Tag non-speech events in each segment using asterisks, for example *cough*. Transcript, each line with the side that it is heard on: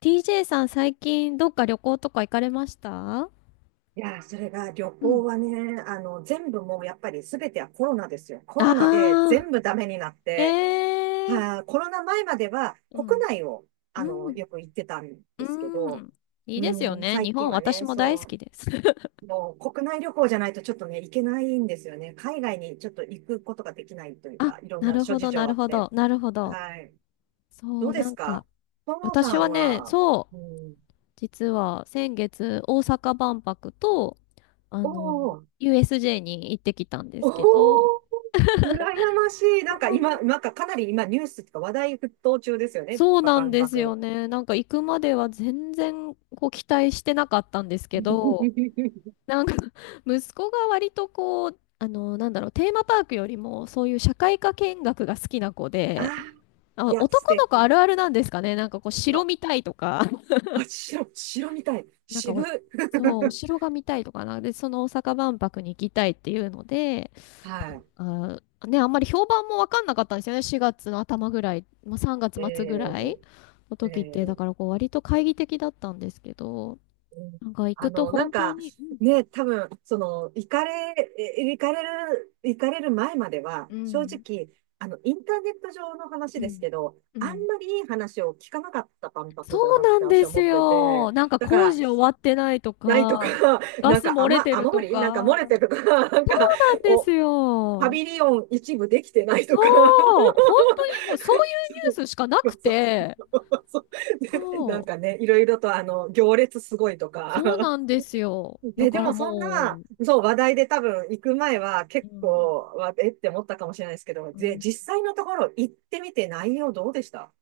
left: TJ さん、最近どっか旅行とか行かれました？
right: いやー、それが旅
left: うん、
right: 行はね、全部もうやっぱり全てはコロナですよ。コロナで
left: あ
right: 全部ダメになっ
left: ー、
right: て、
left: ええ
right: はーコロナ前までは
left: う
right: 国
left: ん、
right: 内を、
left: うん、
right: よく行ってたんですけ
left: う
right: ど、
left: ん。いい
right: う
left: ですよ
right: ん、
left: ね。日
right: 最近
left: 本、
right: は
left: 私
right: ね、
left: も大
right: そ
left: 好きです。*laughs*
right: う、もう国内旅行じゃないとちょっとね、行けないんですよね。海外にちょっと行くことができないという
left: あ、
right: か、いろん
left: な
right: な
left: る
right: 諸
left: ほ
right: 事
left: ど、な
right: 情あ
left: る
right: っ
left: ほ
right: て。
left: ど、なるほど。
right: はい。ど
left: そ
right: う
left: う、
right: で
left: な
right: す
left: ん
right: か
left: か、
right: ともさ
left: 私
right: ん
left: はね、
right: は。
left: そう、
right: うん。
left: 実は先月、大阪万博と、あ
right: お
left: の、
right: ー。
left: USJ に行ってきたんで
right: おー、
left: すけど、
right: 羨ましい。なんか今、かなり今ニュースとか話題沸騰中ですよね。
left: そう
right: パ
left: な
right: パ
left: ん
right: ン
left: で
right: パ
left: す
right: ク。
left: よね。なんか行くまでは全然こう期待してなかったんですけど、
right: *laughs*
left: なんか *laughs* 息子が割とこう、なんだろう、テーマパークよりもそういう社会科見学が好きな子
right: あ
left: で、
right: あ、い
left: あ、
right: や、素
left: 男の子あ
right: 敵。
left: るあるなんですかね。なんかこう、城
right: あ、
left: 見たいとか、*laughs*
right: あ、白、白みたい。
left: なんか
right: 渋。
left: お、
right: *laughs*
left: そう、お城が見たいとかな。で、その大阪万博に行きたいっていうので、な
right: は
left: んか、ね、あんまり評判もわかんなかったんですよね。4月の頭ぐらい、まあ、3月
right: い。
left: 末ぐ
right: え
left: らいの
right: ー、え
left: 時って、だ
right: ー、
left: からこう、割と懐疑的だったんですけど、
right: うん。
left: なんか行く
right: あ
left: と
right: の、なん
left: 本当
right: か、
left: に、うん、
right: ね、多分、その、行かれる前までは、
left: う
right: 正
left: ん、
right: 直、インターネット上の
left: う
right: 話です
left: ん、
right: けど、
left: う
right: あん
left: ん。
right: まりいい話を聞かなかった万
left: そ
right: 博だ
left: う
right: なっ
left: な
right: て
left: ん
right: 私
left: で
right: は
left: す
right: 思って
left: よ。
right: て、
left: なんか
right: だか
left: 工
right: ら、
left: 事終わってないと
right: ないとか、
left: か、
right: *laughs*
left: ガ
right: なん
left: ス
right: か
left: 漏れてる
right: 雨漏
left: と
right: りなんか漏れ
left: か。
right: てるとか、*laughs* なんか、
left: なんです
right: お、パ
left: よ。
right: ビリオン一部できてないと
left: そ
right: か。
left: う、本
right: *laughs*
left: 当にもうそういうニュースしかな
right: そ
left: く
right: うそう
left: て、
right: そうそうで。 *laughs* なん
left: そ
right: かね、いろいろと行列すごいと
left: う、そう
right: か。
left: なんですよ。
right: *laughs*
left: だ
right: で、で
left: から
right: もそんな、
left: も
right: そう、話題で多分行く前は
left: う、
right: 結
left: う
right: 構、
left: ん、
right: わえって思ったかもしれないですけど、
left: う
right: で、
left: ん、
right: 実際のところ行ってみて内容どうでした？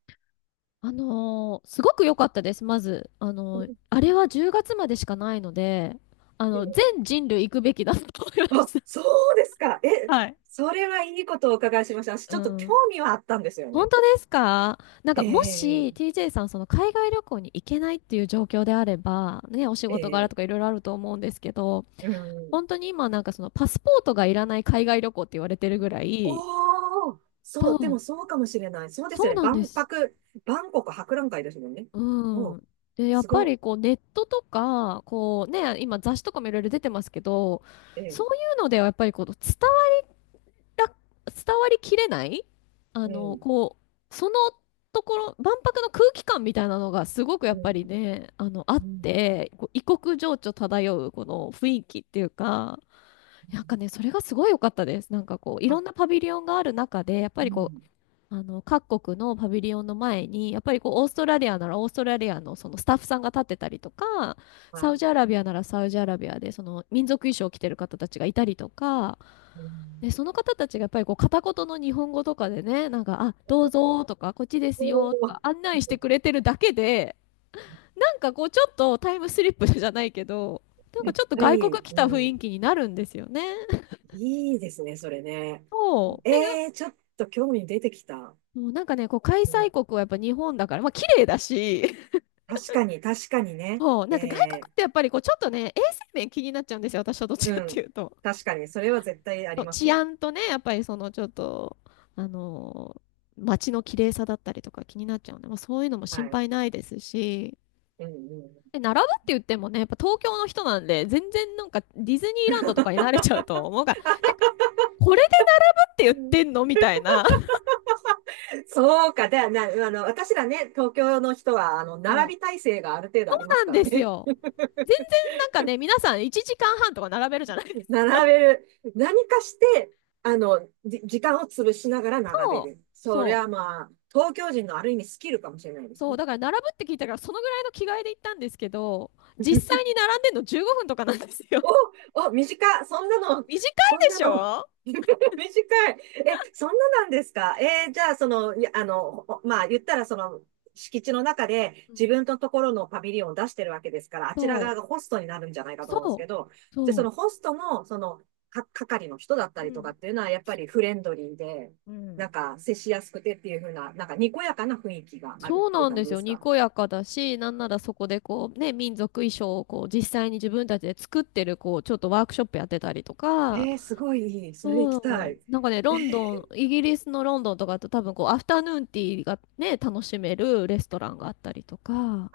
left: すごく良かったです、まず。あれは10月までしかないので、全人類行くべきだと思いま
right: あ、
left: し
right: そうですか。
left: た。*laughs*
right: え、
left: はい。
right: それはいいことをお伺いしました。私
left: う
right: ちょっと興
left: ん。
right: 味はあったんですよ
left: 本
right: ね。
left: 当ですか？なん
right: え
left: かも
right: え、
left: し TJ さんその海外旅行に行けないっていう状況であれば、ね、お仕
right: え
left: 事柄
right: え、
left: とかいろいろあると思うんですけど、
right: うん。
left: 本当に今なんかそのパスポートがいらない海外旅行って言われてるぐらい、
right: おー、そ
left: そ
right: う、で
left: う、
right: もそうかもしれない。そうです
left: そ
right: よ
left: う
right: ね。
left: なんで
right: 万
left: す。
right: 博、万国博覧会ですもんね。お
left: う
right: う、
left: ん。で、やっ
right: す
left: ぱ
right: ご、
left: りこうネットとか、こうね、今雑誌とかもいろいろ出てますけど、
right: え
left: そ
right: え、
left: ういうのではやっぱりこうら伝わりきれない
right: うん、
left: こう、そのところ、万博の空気感みたいなのがすごくや
right: う
left: っぱ
right: ん、
left: りね、あっ
right: うん。
left: て、こう異国情緒漂うこの雰囲気っていうか、なんかね、それがすごい良かったです。なんかこう、いろ
right: あ、
left: んなパビリオンがある中で、やっぱ
right: う
left: りこう、
right: ん、
left: 各国のパビリオンの前に、やっぱりこう、オーストラリアならオーストラリアのそのスタッフさんが立ってたりとか、
right: は
left: サウ
right: い。
left: ジアラビアならサウジアラビアで、その民族衣装を着てる方たちがいたりとか、
right: う
left: で、
right: ん。
left: その方たちがやっぱりこう片言の日本語とかでね、なんか、あ、どうぞとか、こっちです
right: お
left: よとか
right: ー、
left: 案内してくれてるだけで、なんかこうちょっとタイムスリップじゃないけど、なんか
right: 絶
left: ちょっと
right: 対い
left: 外国
right: い、
left: 来た
right: う
left: 雰囲
right: ん。
left: 気になるんですよね。
right: いいですね、それね。
left: そう。だけ
right: ええ、ちょっと興味出てきた。
left: ど、もうなんかね、こう開
right: うん、
left: 催国はやっぱ日本だから、まあ綺麗だし、
right: 確かに、確かにね。
left: そう、な
right: え
left: んか外国
right: え、
left: ってやっぱりこうちょっとね、衛生面気になっちゃうんですよ、私はどっち
right: う
left: かってい
right: ん。
left: うと。
right: 確かに、それは絶対あ
left: そ
right: り
left: う
right: ます
left: 治
right: よ。
left: 安とね、やっぱりそのちょっと、あのー街の綺麗さだったりとか気になっちゃうので、まあ、そういうのも
right: は
left: 心
right: い。
left: 配ないですし、
right: うん、
left: で、並ぶって言ってもね、やっぱ東京の人なんで、全然なんかディズニー
right: うん。
left: ランドと
right: *laughs*
left: かに慣れちゃうと思うから、え、これでって言ってんのみたいな。
right: そうか。で、な、私らね、東京の人は、
left: そ
right: 並び体制がある程度あり
left: う
right: ま
left: な
right: す
left: ん
right: から
left: です
right: ね。
left: よ。全然なんかね、皆さん1時間半とか並べるじゃないで
right: *laughs*
left: すか。
right: 並べる。何かして、時間を潰しながら並べ
left: そ
right: る。
left: う、
right: それ
left: そ
right: はまあ、東京人のある意味スキルかもしれないで
left: う、
right: す
left: そう、
right: ね。
left: だから並ぶって聞いたから、そのぐらいの着替えで行ったんですけど、実
right: *laughs*
left: 際に並んでんの15分とかなんですよ。*laughs*
right: お、お、短い。そんなの、
left: 短い
right: そん
left: で
right: な
left: し
right: の、
left: ょ？
right: *laughs* 短い。え、そんななんですか？えー、じゃあ、その、いや、まあ、言ったら、その、敷地の中で
left: う
right: 自
left: ん。
right: 分のところのパビリオンを出してるわけですから、あちら
left: そ
right: 側がホストになるんじゃない
left: う、
right: かと思うんです
left: そ
right: けど、
left: う、
right: で、その
left: そ
right: ホストの、その、係の人だった
left: う。
right: り
left: う
right: とか
left: ん。
right: っていうのは、やっぱりフレンドリーで、
left: う
right: な
left: ん。
right: んか、接しやすくてっていう風な、なんか、にこやかな雰囲気があるっ
left: そう
right: てい
left: な
right: う
left: ん
right: 感
left: で
right: じ
left: す
right: で
left: よ。
right: す
left: に
right: か？
left: こやかだし、なんならそこでこうね、民族衣装をこう実際に自分たちで作ってるこう、ちょっとワークショップやってたりとか、
right: えー、すごいいい。それ行き
left: そ
right: た
left: う、
right: い。
left: なんかね、
right: え、
left: ロンドン、イギリスのロンドンとかだと多分こう、アフタヌーンティーがね、楽しめるレストランがあったりとか、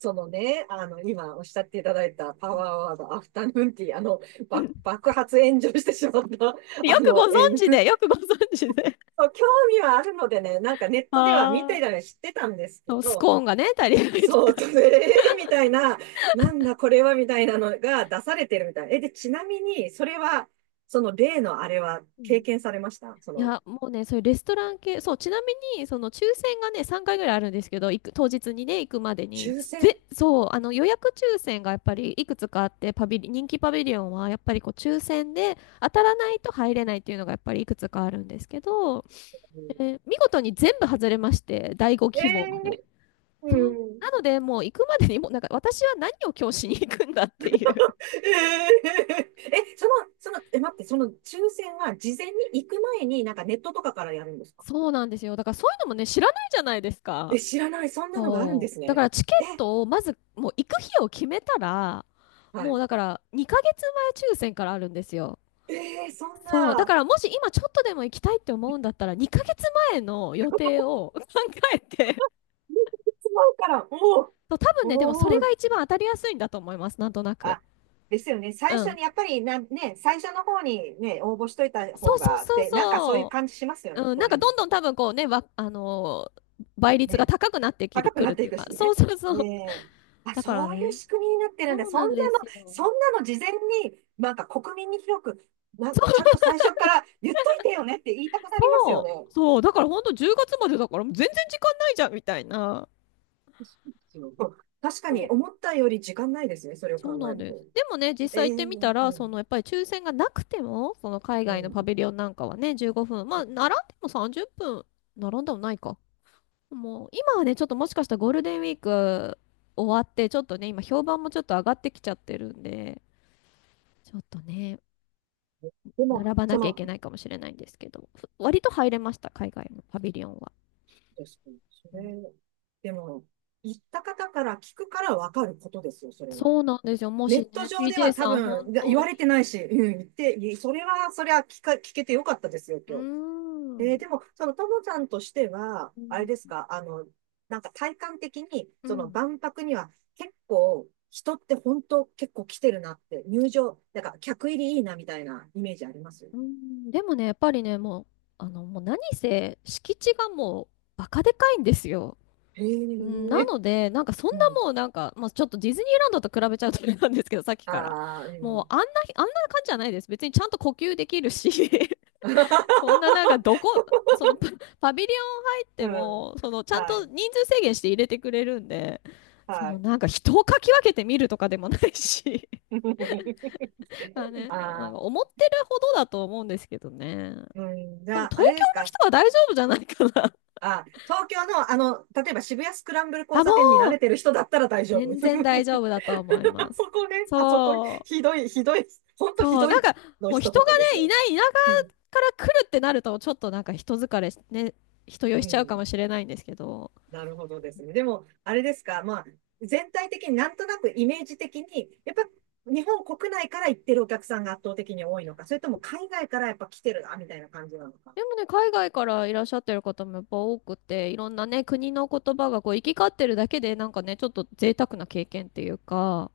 right: そのね、今おっしゃっていただいたパワーワード、アフタヌーンティー、
left: うん。
right: 爆発炎上してしまった、*laughs*
left: よくご存
right: え、
left: 知で、よくご存知で。
right: そう興味はあるのでね、なんかネッ
left: *laughs*
right: トでは見
left: あ
right: て
left: あ。
right: たり知ってたんですけ
left: そうス
right: ど、
left: コーンがね、足りないと
right: そう、
left: か。
right: と、えー、 *laughs* みたいな、なんだこれはみたいなのが出されてるみたい。え、で、ちなみに、それは、その例のあれは経験されました？そ
left: い
right: の、
left: や、もうね、そういうレストラン系、そう、ちなみに、その抽選がね、3回ぐらいあるんですけど、当日にね、行くまでに、
right: 抽選
left: そう、予約抽選がやっぱりいくつかあって、パビリ、人気パビリオンはやっぱりこう抽選で当たらないと入れないっていうのがやっぱりいくつかあるんですけど、見事に全部外れまして、第5
right: え、
left: 希望まで。
right: えー、
left: そう。
right: うん。
left: なので、もう行くまでにもうなんか私は何を今日しに行くんだっていう。
right: *laughs* え、その、その、え、待って、その抽選は事前に行く前になんかネットとかからやるんですか？
left: そうなんですよ。だからそういうのもね、知らないじゃないです
right: え、
left: か。
right: 知らない。そんなのがあるんで
left: そう。
right: す
left: だか
right: ね。
left: らチケ
right: え、
left: ットをまずもう行く日を決めたら、
right: は
left: もう
right: い。
left: だから2ヶ月前抽選からあるんですよ。
right: えー、そん
left: そう。だ
right: な、
left: か
right: *laughs*
left: らもし今ちょっとでも行きたいって思うんだったら2ヶ月前の予定を *laughs* 考えて。
right: 使うから、おー。
left: そう、多分ね、でもそ
right: お
left: れ
right: ー、
left: が一番当たりやすいんだと思います。なんとなく。
right: あ、ですよね。最
left: う
right: 初
left: ん。
right: に、やっぱりな、ね、最初の方にね、応募しといた
left: そ
right: 方
left: うそう
right: が、
left: そう
right: で、なんかそういう
left: そ
right: 感じしますよね。
left: う。うん。な
right: そ
left: ん
right: うい
left: か
right: う
left: ど
right: のっ
left: んどん
right: て。
left: 多分こうね、倍率が
right: ね。
left: 高くなってきる、
right: 高く
left: く
right: な
left: る
right: っ
left: っ
right: て
left: て
right: い
left: いう
right: く
left: か。
right: し
left: そう
right: ね。
left: そう
right: え
left: そう。
right: え、あ、
left: だから
right: そういう
left: ね。
right: 仕組みになってるんだ。
left: そう
right: そん
left: な
right: な
left: んです
right: の、
left: よ。
right: そんなの事前に、なんか国民に広く、な、ちゃんと最初から言っといてよねって言いたくなりますよ
left: そ
right: ね。
left: う、そう、だから本当10月までだからもう全然時間ないじゃんみたいな。
right: そうですよ。確か
left: そ
right: に
left: う、
right: 思ったより時間ないですね、それを
left: そう
right: 考
left: な
right: え
left: ん
right: る
left: です。
right: と。
left: でもね、実
right: え
left: 際行
right: え、
left: っ
right: う
left: てみた
right: ん、
left: ら、そのやっぱり抽選がなくても、その海外
right: え
left: のパビリ
right: え、
left: オンなんかはね、15分、まあ、並んでも30分、並んでもないか。もう、今はね、ちょっともしかしたらゴールデンウィーク終わって、ちょっとね、今評判もちょっと上がってきちゃってるんで、ちょっとね、
right: でも、
left: 並ばな
right: そ
left: きゃい
right: の、
left: け
right: 確
left: ないかもしれないんですけど、割と入れました、海外のパビリオンは。
right: かに、そ
left: うん。
right: れ、でも、言った方から聞くからわかることですよ、それは。
left: そうなんですよ。も
right: ネ
left: し
right: ット
left: ね、
right: 上で
left: TJ
right: は多
left: さん、
right: 分
left: 本
right: 言
left: 当
right: われて
left: に。
right: ないし、うん、言って、それは、それは聞けてよかったですよ、
left: うー
right: 今日。えー、で
left: ん、
right: も、そのともさんとしては、
left: う
right: あれ
left: ん、
right: ですか、なんか体感的に、
left: う
right: その
left: ん、
right: 万博には結構、人って本当結構来てるなって、入場、なんか客入りいいなみたいなイメージあります？
left: うん、でもね、やっぱりね、もう、もう何せ、敷地がもう、バカでかいんですよ。
right: へ
left: うん、な
right: え、
left: ので、なんかそんな
right: うん。
left: もうなんか、まあ、ちょっとディズニーランドと比べちゃうとあれなんですけど、さっきから。
right: ああ、う
left: もう
right: ん。
left: あんな感じじゃないです。別にちゃんと呼吸できるし。そんななんかど
right: *laughs*
left: こ、*laughs* そのパ、パビリオン入っ
right: う
left: て
right: ん。
left: も、そのちゃん
right: は
left: と
right: い。
left: 人数制限して入れてくれるんで、そ
right: は
left: の
right: い。
left: なんか人をかき分けて見るとかでもないし、*laughs* まあ
right: *laughs*
left: ね、なん
right: あ
left: か
right: あ、
left: 思ってるほどだと思うんですけどね。
right: うん。じ
left: 多分
right: ゃあ、
left: 東京
right: あれです
left: の
right: か？
left: 人は大丈夫じゃないかな。
right: あ、東京の、例えば渋谷スクランブル
left: *laughs*
right: 交
left: あ、も
right: 差点に慣れ
left: う、
right: てる人だったら大丈夫。*laughs* あ
left: 全然大丈夫だと思いま
right: そ
left: す。
right: こね、あそこ、
left: そ
right: ひどい、ひどい、ほん
left: う、
right: とひ
left: そう、
right: ど
left: なん
right: い
left: か
right: の
left: もう
right: 一
left: 人が
right: 言です
left: ね、い
right: よ。
left: ない田舎
right: うん、
left: から来るってなると、ちょっとなんか人疲れし、ね、人酔い
right: う
left: しちゃうか
right: ん、
left: もしれないんですけど、
right: なるほどですね。でも、あれですか、まあ、全体的になんとなくイメージ的に、やっぱ日本国内から行ってるお客さんが圧倒的に多いのか、それとも海外からやっぱ来てるな、みたいな感じなのか。
left: でもね、海外からいらっしゃってる方もやっぱ多くて、いろんなね、国の言葉がこう行き交ってるだけで、なんかね、ちょっと贅沢な経験っていうか、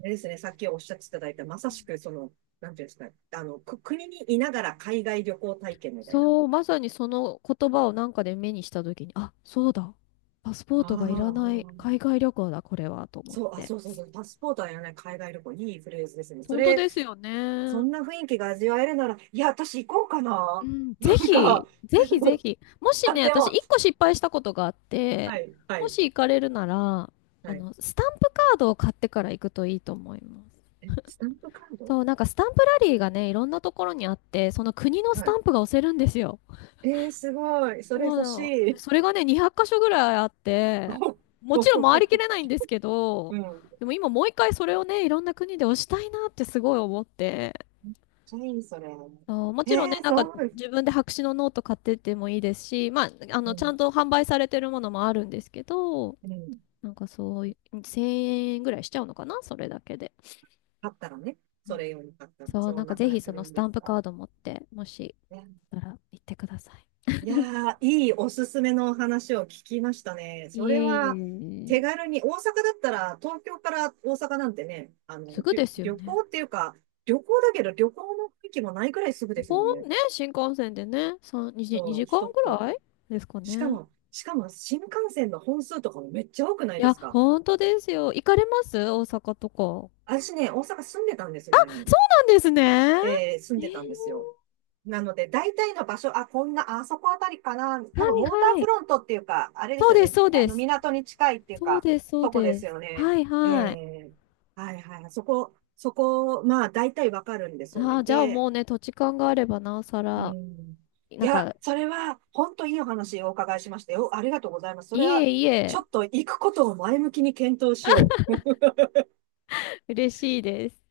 right: ですね、さっきおっしゃっていただいた、まさしく、その、なんていうんですか、国にいながら海外旅行体験みたいな。
left: そう、まさにその言葉をなんかで目にした時に、あ、そうだ、パスポー
right: あ
left: トがいらない海
right: あ、
left: 外旅行だ、これは、と思っ
right: そう、あ、
left: て。
right: そうそうそう、パスポートはやらない海外旅行、いいフレーズですね。そ
left: 本当
right: れ、
left: ですよ
right: そ
left: ね。
right: んな雰囲気が味わえるなら、いや、私行こうか
left: う
right: な。
left: ん、ぜ
right: なんか
left: ひ、ぜひぜひ。も
right: *laughs*
left: し
right: あ、
left: ね、
right: で
left: 私、
right: も、
left: 一個失敗したことがあっ
right: は
left: て、
right: い、は
left: も
right: い、
left: し行かれるなら、
right: はい。
left: スタンプカードを買ってから行くといいと思います。
right: え、スタンプカード？
left: そう、なんかスタンプラリーがね、いろんなところにあって、その国のス
right: は
left: タ
right: い。
left: ンプが押せるんですよ。
right: えー、すごい。それ
left: そう
right: 欲
left: な
right: し
left: ので
right: い。
left: それがね、200箇所ぐらいあって、
right: *laughs*
left: もちろん回りきれないんですけど、
right: うん。
left: でも今もう一回それをね、いろんな国で押したいなってすごい思って、
right: めっちゃいい、それ。
left: そうもちろんね、
right: えー、
left: なんか
right: そう。
left: 自分で白紙のノート買ってってもいいですし、まあ、
right: う
left: ちゃん
right: ん、
left: と販売されてるものもあるんですけど、
right: うん。
left: なんかそうい1000円ぐらいしちゃうのかな、それだけで。
right: 買ったらね、
left: う
right: そ
left: ん。
right: れ用に買ったら、
left: そう、
right: そ
left: な
right: ん
left: んか
right: なく
left: ぜ
right: らい
left: ひ
right: す
left: その
right: る
left: ス
right: んで
left: タ
right: す
left: ンプ
right: か。
left: カード持って、もし
right: ね、
left: たら行ってください。
right: いやー、いいおすすめのお話を聞きましたね。そ
left: い
right: れ
left: えい
right: は、
left: え。
right: 手軽に、大阪だったら、東京から大阪なんてね、
left: すぐですよ
right: 旅
left: ね。
right: 行っていうか、旅行だけど旅行の雰囲気もないくらいすぐです
left: ほ
right: もん
left: ん
right: ね。
left: ね、新幹線でね、3、2、
right: そ
left: 2
right: う、
left: 時
right: 一
left: 間
right: 通
left: ぐ
right: り。
left: らいですか
right: しか
left: ね。
right: も、しかも新幹線の本数とかもめっちゃ多くな
left: い
right: いで
left: や、
right: すか？
left: 本当ですよ。行かれます？大阪とか。そ
right: 私ね、大阪住んでたんです、前に。
left: うなんですね。え
right: えー、住ん
left: ー、
right: でたんですよ。なので、大体の場所、あ、こんな、あそこあたりかな。
left: は
right: 多分、ウォータ
left: い
right: ー
left: は
right: フ
left: い。
right: ロントっていうか、あれで
left: そ
right: す
left: う
right: よ
left: です、
right: ね。
left: そうです。
right: 港に近いっていう
left: そう
right: か、
left: です、そう
right: とこです
left: です。
right: よね。
left: はい
right: え
left: はい。
right: え、はいはい。そこ、そこ、まあ、大体わかるんですよ
left: あ
right: ね。
left: あ、じゃあ
right: で、
left: もうね、土地勘があればなおさ
right: う
left: ら、
right: ん。い
left: なん
right: や、
left: か、
right: それは、本当いいお話をお伺いしましたよ。ありがとうございます。そ
left: い
right: れは、
left: えい
right: ち
left: え、
right: ょっと行くことを前向きに検討しよう。
left: 嬉しいです。